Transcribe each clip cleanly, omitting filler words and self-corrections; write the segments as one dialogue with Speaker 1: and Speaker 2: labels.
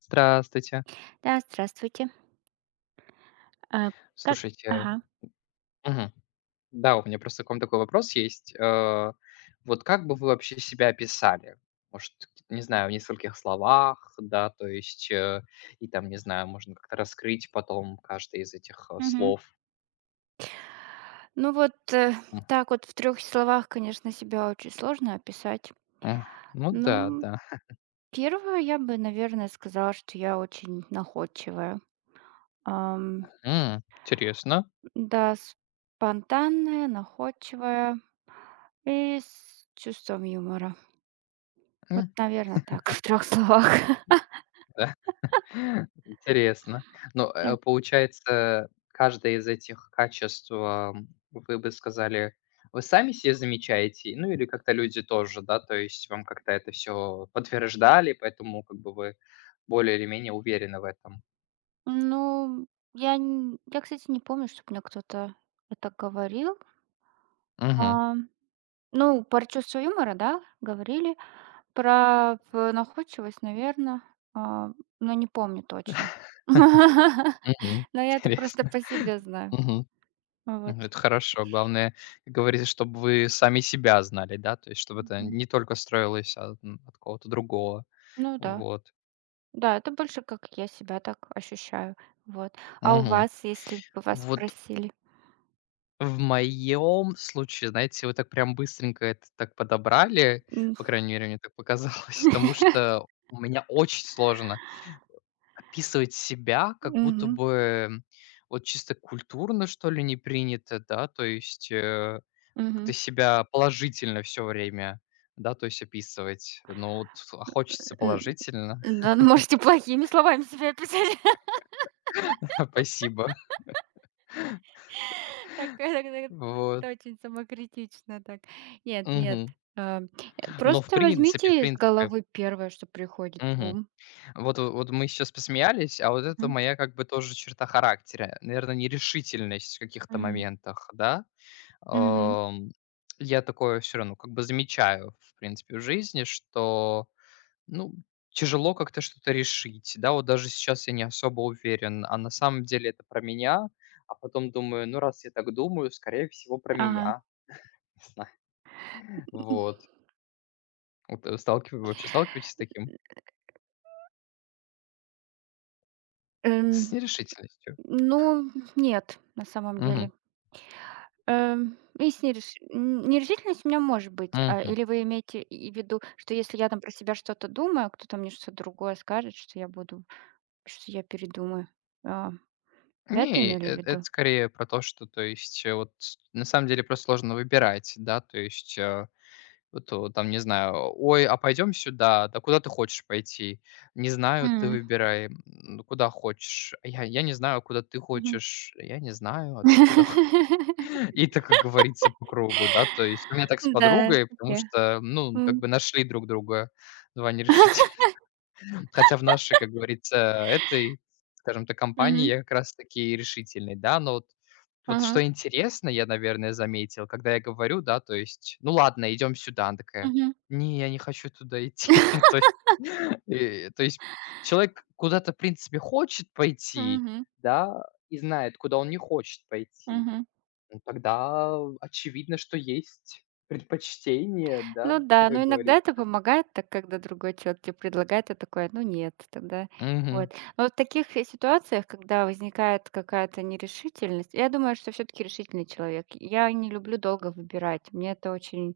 Speaker 1: Здравствуйте.
Speaker 2: Да, здравствуйте. А, как
Speaker 1: Слушайте,
Speaker 2: Ага.
Speaker 1: мгм. Да, у меня просто к вам такой вопрос есть. Вот как бы вы вообще себя описали? Может, не знаю, в нескольких словах, да, то есть, и там, не знаю, можно как-то раскрыть потом каждое из этих,
Speaker 2: Мгм.
Speaker 1: слов.
Speaker 2: Ну вот, э,
Speaker 1: М,
Speaker 2: так вот в трех словах, конечно, себя очень сложно описать.
Speaker 1: м. Ну да,
Speaker 2: Ну,
Speaker 1: да.
Speaker 2: первое, я бы, наверное, сказала, что я очень находчивая. Ам,
Speaker 1: М, интересно.
Speaker 2: да, спонтанная, находчивая и с чувством юмора. Вот,
Speaker 1: М.
Speaker 2: наверное, так в трех словах.
Speaker 1: Интересно. Ну,
Speaker 2: Да.
Speaker 1: получается, каждое из этих качеств, вы бы сказали, вы сами себе замечаете? Ну, или как-то люди тоже, да? То есть вам как-то это все подтверждали, поэтому как бы вы более или менее уверены в этом?
Speaker 2: Ну, я, кстати, не помню, чтобы мне кто-то это говорил.
Speaker 1: Мгм.
Speaker 2: А, ну, про чувство юмора, да, говорили. Про в находчивость, наверное, но не помню точно.
Speaker 1: Мгм.
Speaker 2: Но я это просто
Speaker 1: Интересно.
Speaker 2: по себе знаю.
Speaker 1: Мгм.
Speaker 2: Вот.
Speaker 1: М, это хорошо. Главное, как говорится, чтобы вы сами себя знали, да, то есть чтобы это
Speaker 2: Мгм.
Speaker 1: не только строилось от, м, от кого-то другого.
Speaker 2: Ну да.
Speaker 1: Вот.
Speaker 2: Да, это больше как я себя так ощущаю. Вот. А у
Speaker 1: Мгм.
Speaker 2: вас, если бы вас
Speaker 1: Вот
Speaker 2: спросили?
Speaker 1: в моем случае, знаете, вы так прям быстренько это так подобрали,
Speaker 2: М.
Speaker 1: по крайней мере, мне так показалось, потому что у меня очень сложно описывать себя, как будто
Speaker 2: Мгм.
Speaker 1: бы вот чисто культурно, что ли, не принято, да, то есть как-то
Speaker 2: Мгм.
Speaker 1: себя положительно все время, да, то есть описывать. Ну вот а хочется
Speaker 2: Н
Speaker 1: положительно,
Speaker 2: да, ну можете плохими словами себя описать.
Speaker 1: спасибо,
Speaker 2: Так, это это
Speaker 1: вот.
Speaker 2: очень самокритично так. Нет, нет,
Speaker 1: Мгм.
Speaker 2: а,
Speaker 1: Но
Speaker 2: просто
Speaker 1: в
Speaker 2: возьмите из
Speaker 1: принципе,
Speaker 2: головы первое, что приходит в
Speaker 1: мгм.
Speaker 2: ум.
Speaker 1: Вот, вот мы сейчас посмеялись, а вот это
Speaker 2: Мгм.
Speaker 1: моя как бы тоже черта характера. Наверное, нерешительность в каких-то
Speaker 2: Мгм.
Speaker 1: моментах, да.
Speaker 2: Мгм.
Speaker 1: Ам, я такое все равно как бы замечаю, в принципе, в жизни, что, ну, тяжело как-то что-то решить. Да, вот даже сейчас я не особо уверен, а на самом деле это про меня, а потом думаю: "Ну, раз я так думаю, скорее всего, про
Speaker 2: Ага.
Speaker 1: меня". Не знаю. Вот. Вот, сталкив вообще сталкиваетесь с таким? С
Speaker 2: Эм,
Speaker 1: нерешительностью?
Speaker 2: ну, нет, на самом деле. Есть нерешительность у меня может быть. А,
Speaker 1: Мгм.
Speaker 2: или вы имеете в виду, что если я там про себя что-то думаю, а кто-то мне что-то другое скажет, что я буду что я передумаю? А, вы это
Speaker 1: Не,
Speaker 2: имели в
Speaker 1: это
Speaker 2: виду?
Speaker 1: скорее про то, что, то есть, вот на самом деле просто сложно выбирать, да, то есть, вот, там, не знаю, ой, а пойдем сюда, да куда ты хочешь пойти? Не знаю, ты
Speaker 2: М.
Speaker 1: выбирай, м, ну, куда хочешь. А я, не знаю, куда ты
Speaker 2: Мгм.
Speaker 1: хочешь, я не знаю, а ты куда? И так, как говорится, по кругу, да, то есть у меня так с
Speaker 2: Да,
Speaker 1: подругой, потому
Speaker 2: окей.
Speaker 1: что, ну, как
Speaker 2: М.
Speaker 1: бы нашли друг друга два нерешительных. Хотя в нашей, как говорится, этой, скажем так, компании
Speaker 2: Мгм.
Speaker 1: я как раз таки решительный, да. Но вот вот
Speaker 2: Ага.
Speaker 1: что интересно, я, наверное, заметил, когда я говорю, да, то есть: "Ну ладно, идем сюда". Она такая:
Speaker 2: Мгм.
Speaker 1: "Не, я не хочу туда идти". То есть, э, то есть человек куда-то, в принципе, хочет пойти,
Speaker 2: Мгм.
Speaker 1: да, и знает, куда он не хочет пойти.
Speaker 2: Мгм.
Speaker 1: Ну, тогда очевидно, что есть предпочтение,
Speaker 2: Ну
Speaker 1: да,
Speaker 2: да, но
Speaker 1: как
Speaker 2: иногда это
Speaker 1: говорится.
Speaker 2: помогает, так когда другой человек тебе предлагает, ты такой: "Ну нет". Тогда
Speaker 1: Угу,
Speaker 2: вот. Но вот в таких, э, ситуациях, когда возникает какая-то нерешительность, я думаю, что все таки решительный человек. Я не люблю долго выбирать. Мне это очень,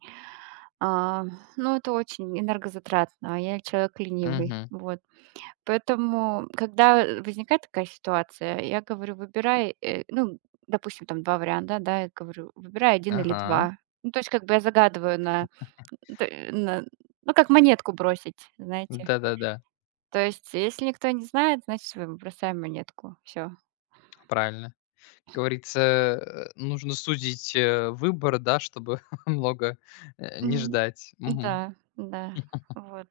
Speaker 2: а, ну, это очень энергозатратно, а я человек ленивый.
Speaker 1: угу,
Speaker 2: Вот. Поэтому, когда, э, возникает такая ситуация, я говорю: "Выбирай", ну, допустим, там 2 варианта, да, я говорю: "Выбирай один или
Speaker 1: ага.
Speaker 2: 2. Ну, то есть как бы я загадываю на ну, как монетку бросить, знаете.
Speaker 1: Да-да-да.
Speaker 2: То есть если никто не знает, значит, мы бросаем монетку. Все.
Speaker 1: Правильно. Говорится, нужно судить выбор, да, чтобы много, не
Speaker 2: Мгм.
Speaker 1: ждать.
Speaker 2: Да,
Speaker 1: Мгм.
Speaker 2: да, вот.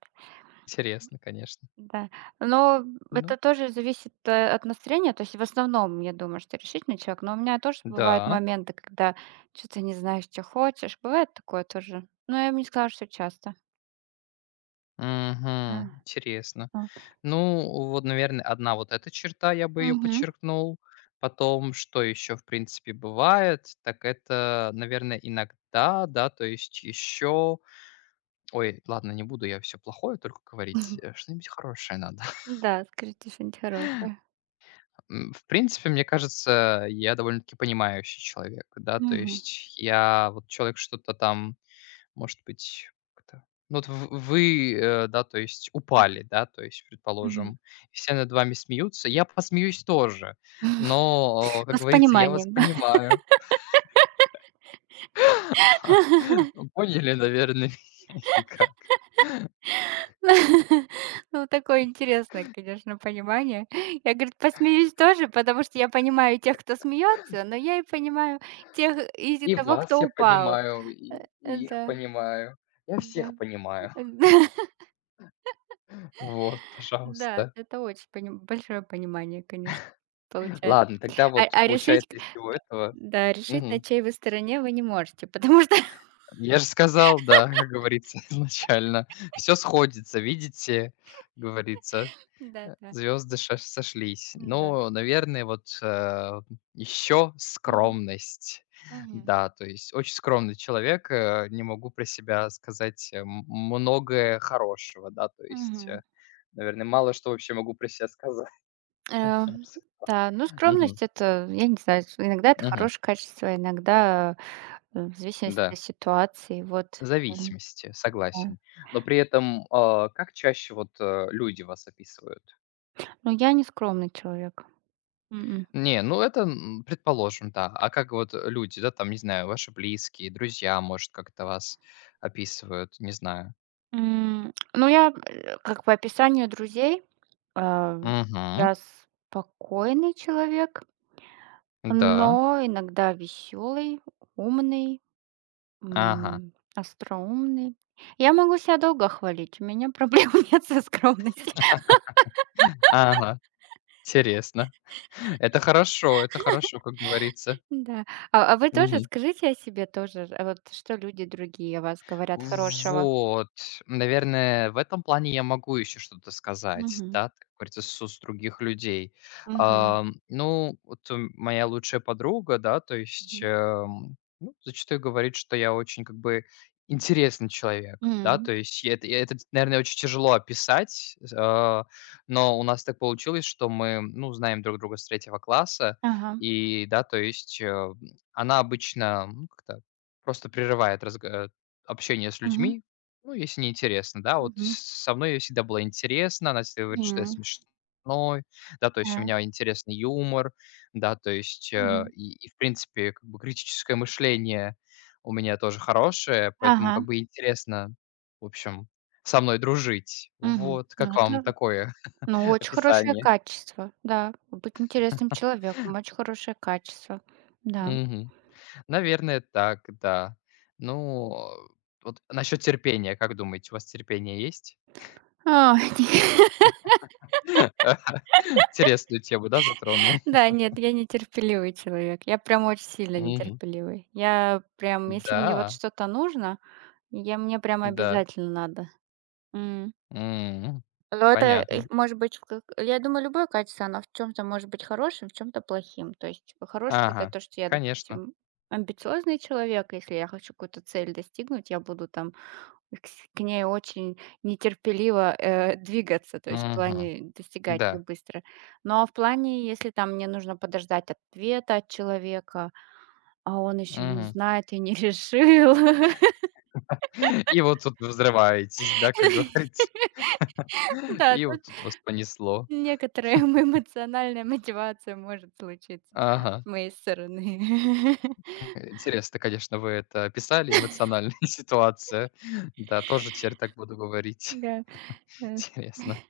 Speaker 1: Интересно, конечно.
Speaker 2: Да. Но
Speaker 1: Ну
Speaker 2: это тоже зависит, э, от настроения. То есть в основном, я думаю, что решительный человек, но у меня тоже бывают
Speaker 1: да.
Speaker 2: моменты, когда что то не знаешь, чё хочешь. Бывает такое тоже. Но я бы не сказала, что часто. А,
Speaker 1: Мгм. Интересно.
Speaker 2: вот.
Speaker 1: Ну, вот, наверное, одна вот эта черта, я бы ее
Speaker 2: Мгм.
Speaker 1: подчеркнул. Потом, что еще, в принципе, бывает, так это, наверное, иногда, да, то есть еще ой, ладно, не буду я все плохое только говорить, что-нибудь хорошее надо.
Speaker 2: Да, скажите что-нибудь хорошее.
Speaker 1: М, в принципе, мне кажется, я довольно-таки понимающий человек, да. То
Speaker 2: Мгм.
Speaker 1: есть я вот человек что-то там, может быть, как-то ну, вот в вы, э, да, то есть
Speaker 2: Мгм.
Speaker 1: упали, да, то есть,
Speaker 2: Мгм.
Speaker 1: предположим, и все над вами смеются, я посмеюсь тоже, но, как
Speaker 2: С
Speaker 1: говорится, я вас
Speaker 2: пониманием.
Speaker 1: понимаю. Поняли, наверное, или как?
Speaker 2: Ну, такое интересное, конечно, понимание. Я, говорит, посмеюсь тоже, потому что я понимаю тех, кто смеется, но я и понимаю тех из
Speaker 1: И
Speaker 2: того,
Speaker 1: вас
Speaker 2: кто
Speaker 1: я
Speaker 2: упал.
Speaker 1: понимаю,
Speaker 2: Э,
Speaker 1: и и их
Speaker 2: да,
Speaker 1: понимаю. Я
Speaker 2: да,
Speaker 1: всех понимаю. Вот,
Speaker 2: да,
Speaker 1: пожалуйста.
Speaker 2: это очень пони большое понимание, конечно, получается.
Speaker 1: Ладно, тогда вот
Speaker 2: А решить, к
Speaker 1: получается из всего этого.
Speaker 2: да, решить, на
Speaker 1: Мгм.
Speaker 2: чьей вы стороне, вы не можете, потому что
Speaker 1: Я же сказал, да, как говорится, изначально. Все сходится, видите, говорится,
Speaker 2: да-да,
Speaker 1: звезды сошлись.
Speaker 2: да да.
Speaker 1: Ну, наверное, вот, еще
Speaker 2: Мгм,
Speaker 1: скромность.
Speaker 2: мгм,
Speaker 1: Да, то есть очень скромный человек, не могу про себя сказать, многое хорошего, да, то есть,
Speaker 2: мгм.
Speaker 1: наверное, мало что вообще могу про себя сказать.
Speaker 2: Э, да, ну,
Speaker 1: Мгм,
Speaker 2: скромность — это, я не знаю, с иногда это
Speaker 1: мгм,
Speaker 2: хорошее качество, иногда, э, в зависимости
Speaker 1: да.
Speaker 2: от ситуации, вот, э,
Speaker 1: Зависимости,
Speaker 2: да.
Speaker 1: согласен. Но при этом, а, как чаще вот, люди вас описывают?
Speaker 2: Но я не скромный человек. М.
Speaker 1: Не, ну это, м, предположим, да. А как вот люди, да, там, не знаю, ваши близкие, друзья, может, как-то вас описывают, не знаю.
Speaker 2: М, ну, я, э, как по описанию друзей, а,
Speaker 1: Угу,
Speaker 2: я спокойный человек,
Speaker 1: да.
Speaker 2: но иногда веселый, умный,
Speaker 1: Ага.
Speaker 2: м, остроумный. Я могу себя долго хвалить, у меня проблем нет со скромностью.
Speaker 1: Ага. Интересно. Это хорошо, как говорится.
Speaker 2: Да. А вы тоже скажите о себе тоже, а вот что люди другие о вас говорят хорошего?
Speaker 1: Вот, наверное, в этом плане я могу еще что-то сказать,
Speaker 2: Мгм.
Speaker 1: да, так говорится, с уст других людей.
Speaker 2: Мгм.
Speaker 1: Ну, вот, м, моя лучшая подруга, да, то есть,
Speaker 2: Мгм.
Speaker 1: ну, зачастую говорит, что я очень, как бы, интересный человек, да,
Speaker 2: М.
Speaker 1: то есть я это, наверное, очень тяжело описать, но у нас так получилось, что мы, ну, знаем друг друга с 3-го класса,
Speaker 2: Ага.
Speaker 1: и да, то есть, она обычно, ну, как-то просто прерывает разго общение с
Speaker 2: Мгм.
Speaker 1: людьми, ну, если не интересно, да, вот
Speaker 2: Мгм.
Speaker 1: с со мной ей всегда было интересно, она всегда говорит, что я
Speaker 2: М.
Speaker 1: смешной, да, то есть у
Speaker 2: Да.
Speaker 1: меня интересный юмор, да, то есть, э,
Speaker 2: Мгм.
Speaker 1: и и, в принципе, как бы критическое мышление у меня тоже хорошее, поэтому
Speaker 2: Ага.
Speaker 1: как бы интересно, в общем, со мной дружить.
Speaker 2: Мгм.
Speaker 1: Вот,
Speaker 2: Ну,
Speaker 1: как вам
Speaker 2: это,
Speaker 1: такое
Speaker 2: ну, очень хорошее
Speaker 1: описание?
Speaker 2: качество, да. Быть интересным человеком — очень хорошее качество, да.
Speaker 1: Мгм. Наверное, так, да. Ну, вот насчет терпения, как думаете, у вас терпение есть?
Speaker 2: А,
Speaker 1: Интересную тему, да, затронул?
Speaker 2: да, нет, я нетерпеливый человек. Я прям очень сильно
Speaker 1: Мгм.
Speaker 2: нетерпеливый. Я прям, если мне вот
Speaker 1: Да,
Speaker 2: что-то нужно, я мне прям
Speaker 1: да.
Speaker 2: обязательно надо. М.
Speaker 1: М,
Speaker 2: Но это, э,
Speaker 1: понятно.
Speaker 2: может быть, в как я думаю, любое качество, оно в чем то может быть хорошим, в чем то плохим. То есть хорошее — это
Speaker 1: Ага,
Speaker 2: то, что я,
Speaker 1: конечно.
Speaker 2: допустим, амбициозный человек. Если я хочу какую-то цель достигнуть, я буду там К с к ней очень нетерпеливо, э, двигаться, то есть в
Speaker 1: Мгм.
Speaker 2: плане достигать её
Speaker 1: Да.
Speaker 2: быстро. Но в плане, если там мне нужно подождать ответа от человека, а он еще не
Speaker 1: Мгм.
Speaker 2: знает и не решил.
Speaker 1: И вот тут вы взрываетесь, да, как говорится.
Speaker 2: Да,
Speaker 1: И
Speaker 2: тут
Speaker 1: вот тут вас понесло.
Speaker 2: некоторая эмоциональная мотивация может случиться с
Speaker 1: Ага.
Speaker 2: моей стороны.
Speaker 1: Интересно, конечно, вы это описали, эмоциональная ситуация. Да, тоже теперь так буду говорить.
Speaker 2: Да, э,
Speaker 1: Интересно.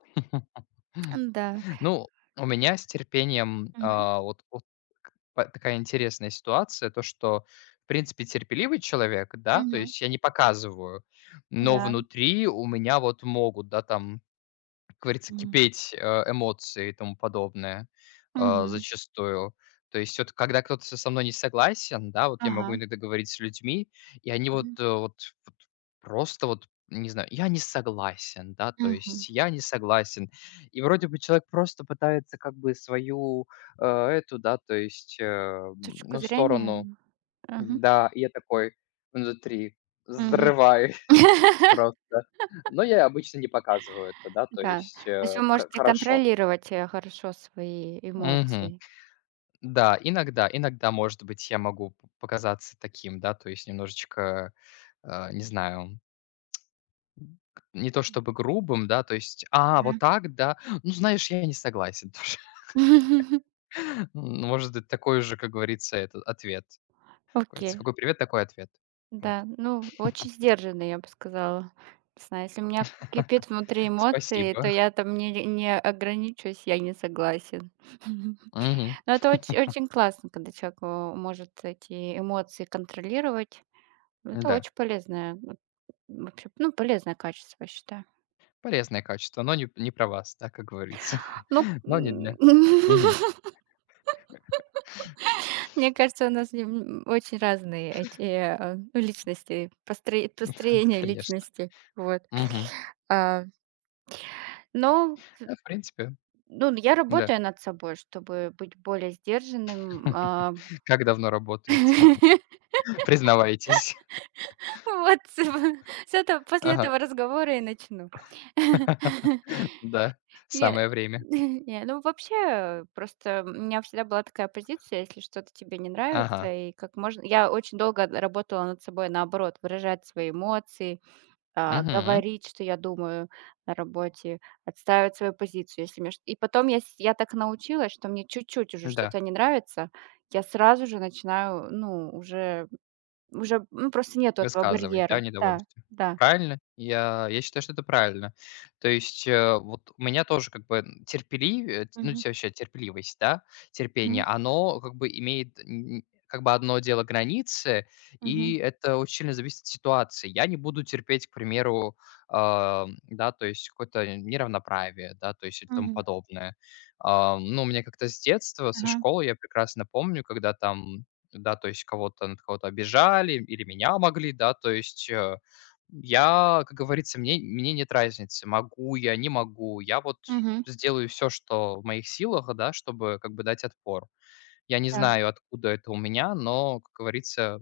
Speaker 2: да.
Speaker 1: Ну, у меня с терпением,
Speaker 2: Мгм,
Speaker 1: а, вот вот к па такая интересная ситуация, то, что, в принципе, терпеливый человек, да, то
Speaker 2: мгм,
Speaker 1: есть я не показываю, но
Speaker 2: да.
Speaker 1: внутри у меня вот могут, да, там как говорится,
Speaker 2: М,
Speaker 1: кипеть, эмоции и тому подобное, а,
Speaker 2: мгм.
Speaker 1: зачастую. То есть вот когда кто-то со мной не согласен, да, вот я могу
Speaker 2: Ага.
Speaker 1: иногда говорить с людьми, и они вот,
Speaker 2: Мгм,
Speaker 1: вот просто вот, не знаю, я не согласен, да, то
Speaker 2: мгм.
Speaker 1: есть я не согласен. И вроде бы человек просто пытается как бы свою, э, эту, да, то есть, э, м,
Speaker 2: Точку
Speaker 1: ну, сторону,
Speaker 2: зрения. Мгм.
Speaker 1: да, и я такой внутри:
Speaker 2: Мгм.
Speaker 1: "Взрывай!" Просто. Но я обычно не показываю это, да, то
Speaker 2: Да. То
Speaker 1: есть,
Speaker 2: есть
Speaker 1: э,
Speaker 2: вы
Speaker 1: хо
Speaker 2: можете
Speaker 1: хорошо.
Speaker 2: контролировать, э, хорошо свои
Speaker 1: Мгм.
Speaker 2: эмоции.
Speaker 1: Да, иногда, может быть, я могу п показаться таким, да, то есть немножечко, не знаю, не то чтобы грубым, да, то есть: "А, вот
Speaker 2: Мгм.
Speaker 1: так, да? Ну, знаешь, я не согласен тоже". Ну, может быть, такой же, как говорится, этот ответ. Как говорится,
Speaker 2: Окей.
Speaker 1: какой привет, такой ответ. Вот.
Speaker 2: Да, ну, очень сдержанный, я бы сказала. Не знаю, если у меня кипит внутри эмоции, то
Speaker 1: Спасибо.
Speaker 2: я там не ограничусь, я не согласен.
Speaker 1: Мгм.
Speaker 2: Но это очень классно, когда человек, э, может эти эмоции контролировать. Ну, это
Speaker 1: Да.
Speaker 2: очень полезное, вот, вообще, ну, полезное качество, я считаю.
Speaker 1: Полезное качество, но не про вас, да, как говорится.
Speaker 2: Ну,
Speaker 1: Но не для мгм.
Speaker 2: мне кажется, у нас с ним очень разные эти, э, ну, личности, построение
Speaker 1: Конечно.
Speaker 2: личности. Вот.
Speaker 1: Мгм.
Speaker 2: А, но,
Speaker 1: А, в принципе,
Speaker 2: ну, я
Speaker 1: да.
Speaker 2: работаю над собой, чтобы быть более сдержанным. А,
Speaker 1: Как давно работаете? Признавайтесь.
Speaker 2: вот с этого после
Speaker 1: Ага.
Speaker 2: этого разговора и начну.
Speaker 1: Да,
Speaker 2: Нет,
Speaker 1: самое время.
Speaker 2: не, ну, вообще, просто у меня всегда была такая позиция, если что-то тебе не нравится,
Speaker 1: Ага.
Speaker 2: и как можно я очень долго работала над собой, наоборот, выражать свои эмоции.
Speaker 1: Мгм.
Speaker 2: Говорить, что я думаю на работе, отстаивать свою позицию, если мне ш и потом я так научилась, что мне чуть-чуть уже
Speaker 1: Да.
Speaker 2: что-то не нравится, я сразу же начинаю, ну, уже, ну, просто нету этого
Speaker 1: Высказывать, да,
Speaker 2: барьера. Да,
Speaker 1: недовольство.
Speaker 2: да.
Speaker 1: Правильно? Я считаю, что это правильно. То есть, вот у меня тоже как бы, м, терпеливее ну,
Speaker 2: Мгм,
Speaker 1: вообще терпеливость, да,
Speaker 2: мгм,
Speaker 1: терпение, оно как бы имеет н как бы одно дело границы,
Speaker 2: мгм,
Speaker 1: и это очень сильно зависит от ситуации. Я не буду терпеть, к примеру, да, то есть какое-то неравноправие, да, то есть и тому
Speaker 2: мгм.
Speaker 1: подобное. Ну, у меня как-то с детства, со
Speaker 2: Ага.
Speaker 1: школы я прекрасно помню, когда там да, то есть кого-то над кого-то обижали или меня могли, да, то есть, я, как говорится, мне нет разницы, могу я, не могу. Я вот
Speaker 2: Мгм.
Speaker 1: сделаю все, что в моих силах, да, чтобы как бы дать отпор. Я не
Speaker 2: Да.
Speaker 1: знаю, откуда это у меня, но, как говорится,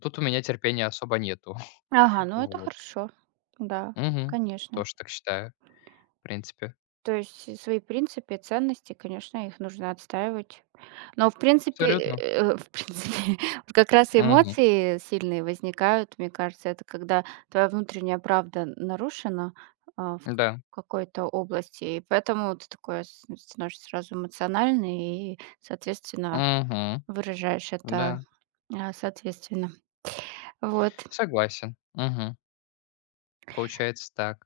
Speaker 1: тут у меня терпения особо нету.
Speaker 2: Ага, ну это
Speaker 1: Вот.
Speaker 2: хорошо. Да,
Speaker 1: Мгм.
Speaker 2: конечно.
Speaker 1: Тоже так считаю, в принципе.
Speaker 2: То есть свои принципы, ценности, конечно, их нужно отстаивать. Но в принципе,
Speaker 1: Абсолютно.
Speaker 2: в принципе, вот как раз
Speaker 1: Мгм.
Speaker 2: эмоции сильные возникают, мне кажется, это когда твоя внутренняя правда нарушена а, в к-
Speaker 1: Да.
Speaker 2: какой-то области, и поэтому ты такой ну, становишься сразу эмоциональный и, соответственно,
Speaker 1: Мгм.
Speaker 2: выражаешь это
Speaker 1: Да.
Speaker 2: соответственно. Вот.
Speaker 1: Согласен. Мгм. Получается так.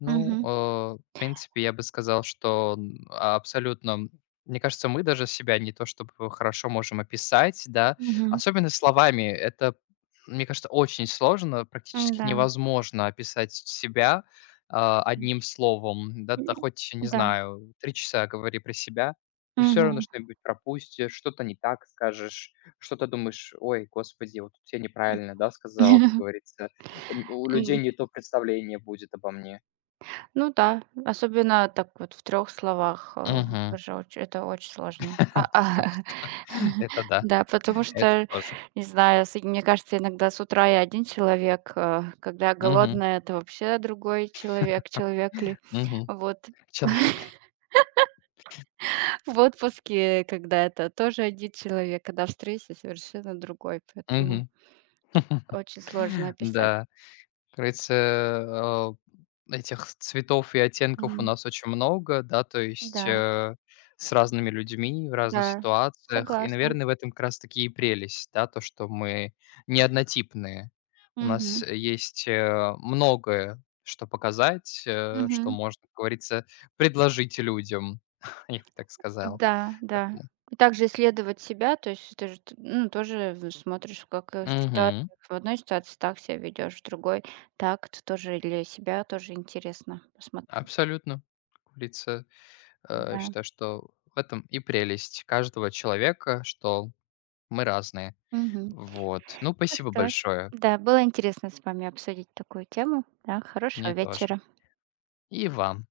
Speaker 1: Ну,
Speaker 2: Мгм.
Speaker 1: в принципе, я бы сказал, что, м, абсолютно мне кажется, мы даже себя не то чтобы хорошо можем описать, да,
Speaker 2: Мгм.
Speaker 1: особенно словами. Это, мне кажется, очень сложно, практически
Speaker 2: Да.
Speaker 1: невозможно описать себя, а, одним словом. Да,
Speaker 2: М,
Speaker 1: да хоть, не
Speaker 2: да.
Speaker 1: знаю, 3 часа говори про себя, ты все равно
Speaker 2: Мгм.
Speaker 1: что-нибудь пропустишь, что-то не так скажешь, что-то думаешь: "Ой, господи, вот тут я неправильно, да, сказал", как говорится. М, у людей не то представление будет обо мне.
Speaker 2: Ну да, особенно так вот в трех словах, э,
Speaker 1: Мгм.
Speaker 2: тоже оч это очень сложно.
Speaker 1: До 300. Это да.
Speaker 2: Да, потому
Speaker 1: Это
Speaker 2: что,
Speaker 1: тоже.
Speaker 2: не знаю, с мне кажется, иногда с утра я один человек, э, когда я
Speaker 1: Мгм.
Speaker 2: голодная, это вообще другой человек, человек ли.
Speaker 1: Мгм.
Speaker 2: Вот.
Speaker 1: Человек ли?
Speaker 2: В отпуске, когда это тоже один человек, когда в стрессе совершенно другой, поэтому
Speaker 1: Мгм.
Speaker 2: очень сложно описать.
Speaker 1: Да. Как говорится, этих цветов и оттенков у
Speaker 2: Мгм.
Speaker 1: нас очень много, да, то есть,
Speaker 2: Да,
Speaker 1: с разными людьми в разных
Speaker 2: да,
Speaker 1: ситуациях. И,
Speaker 2: согласна.
Speaker 1: наверное, в этом как раз-таки и прелесть, да, то, что мы не однотипные. У нас
Speaker 2: Мгм,
Speaker 1: есть, многое, что показать, что
Speaker 2: мгм.
Speaker 1: можно, как говорится, предложить людям, я бы так сказал.
Speaker 2: Да, да.
Speaker 1: Поэтому
Speaker 2: И также исследовать себя, то есть ты же, т ну, тоже в смотришь, как, э,
Speaker 1: мгм.
Speaker 2: в одной ситуации так себя ведешь, в другой так. Это тоже для себя тоже интересно посмотреть.
Speaker 1: Абсолютно. Как говорится, я
Speaker 2: Да.
Speaker 1: считаю, что в этом и прелесть каждого человека, что мы разные.
Speaker 2: Мгм.
Speaker 1: Вот. Ну,
Speaker 2: Ну
Speaker 1: спасибо
Speaker 2: что ж,
Speaker 1: большое.
Speaker 2: да, было интересно с вами обсудить такую тему. Да, хорошего
Speaker 1: Мне тоже.
Speaker 2: вечера.
Speaker 1: И вам.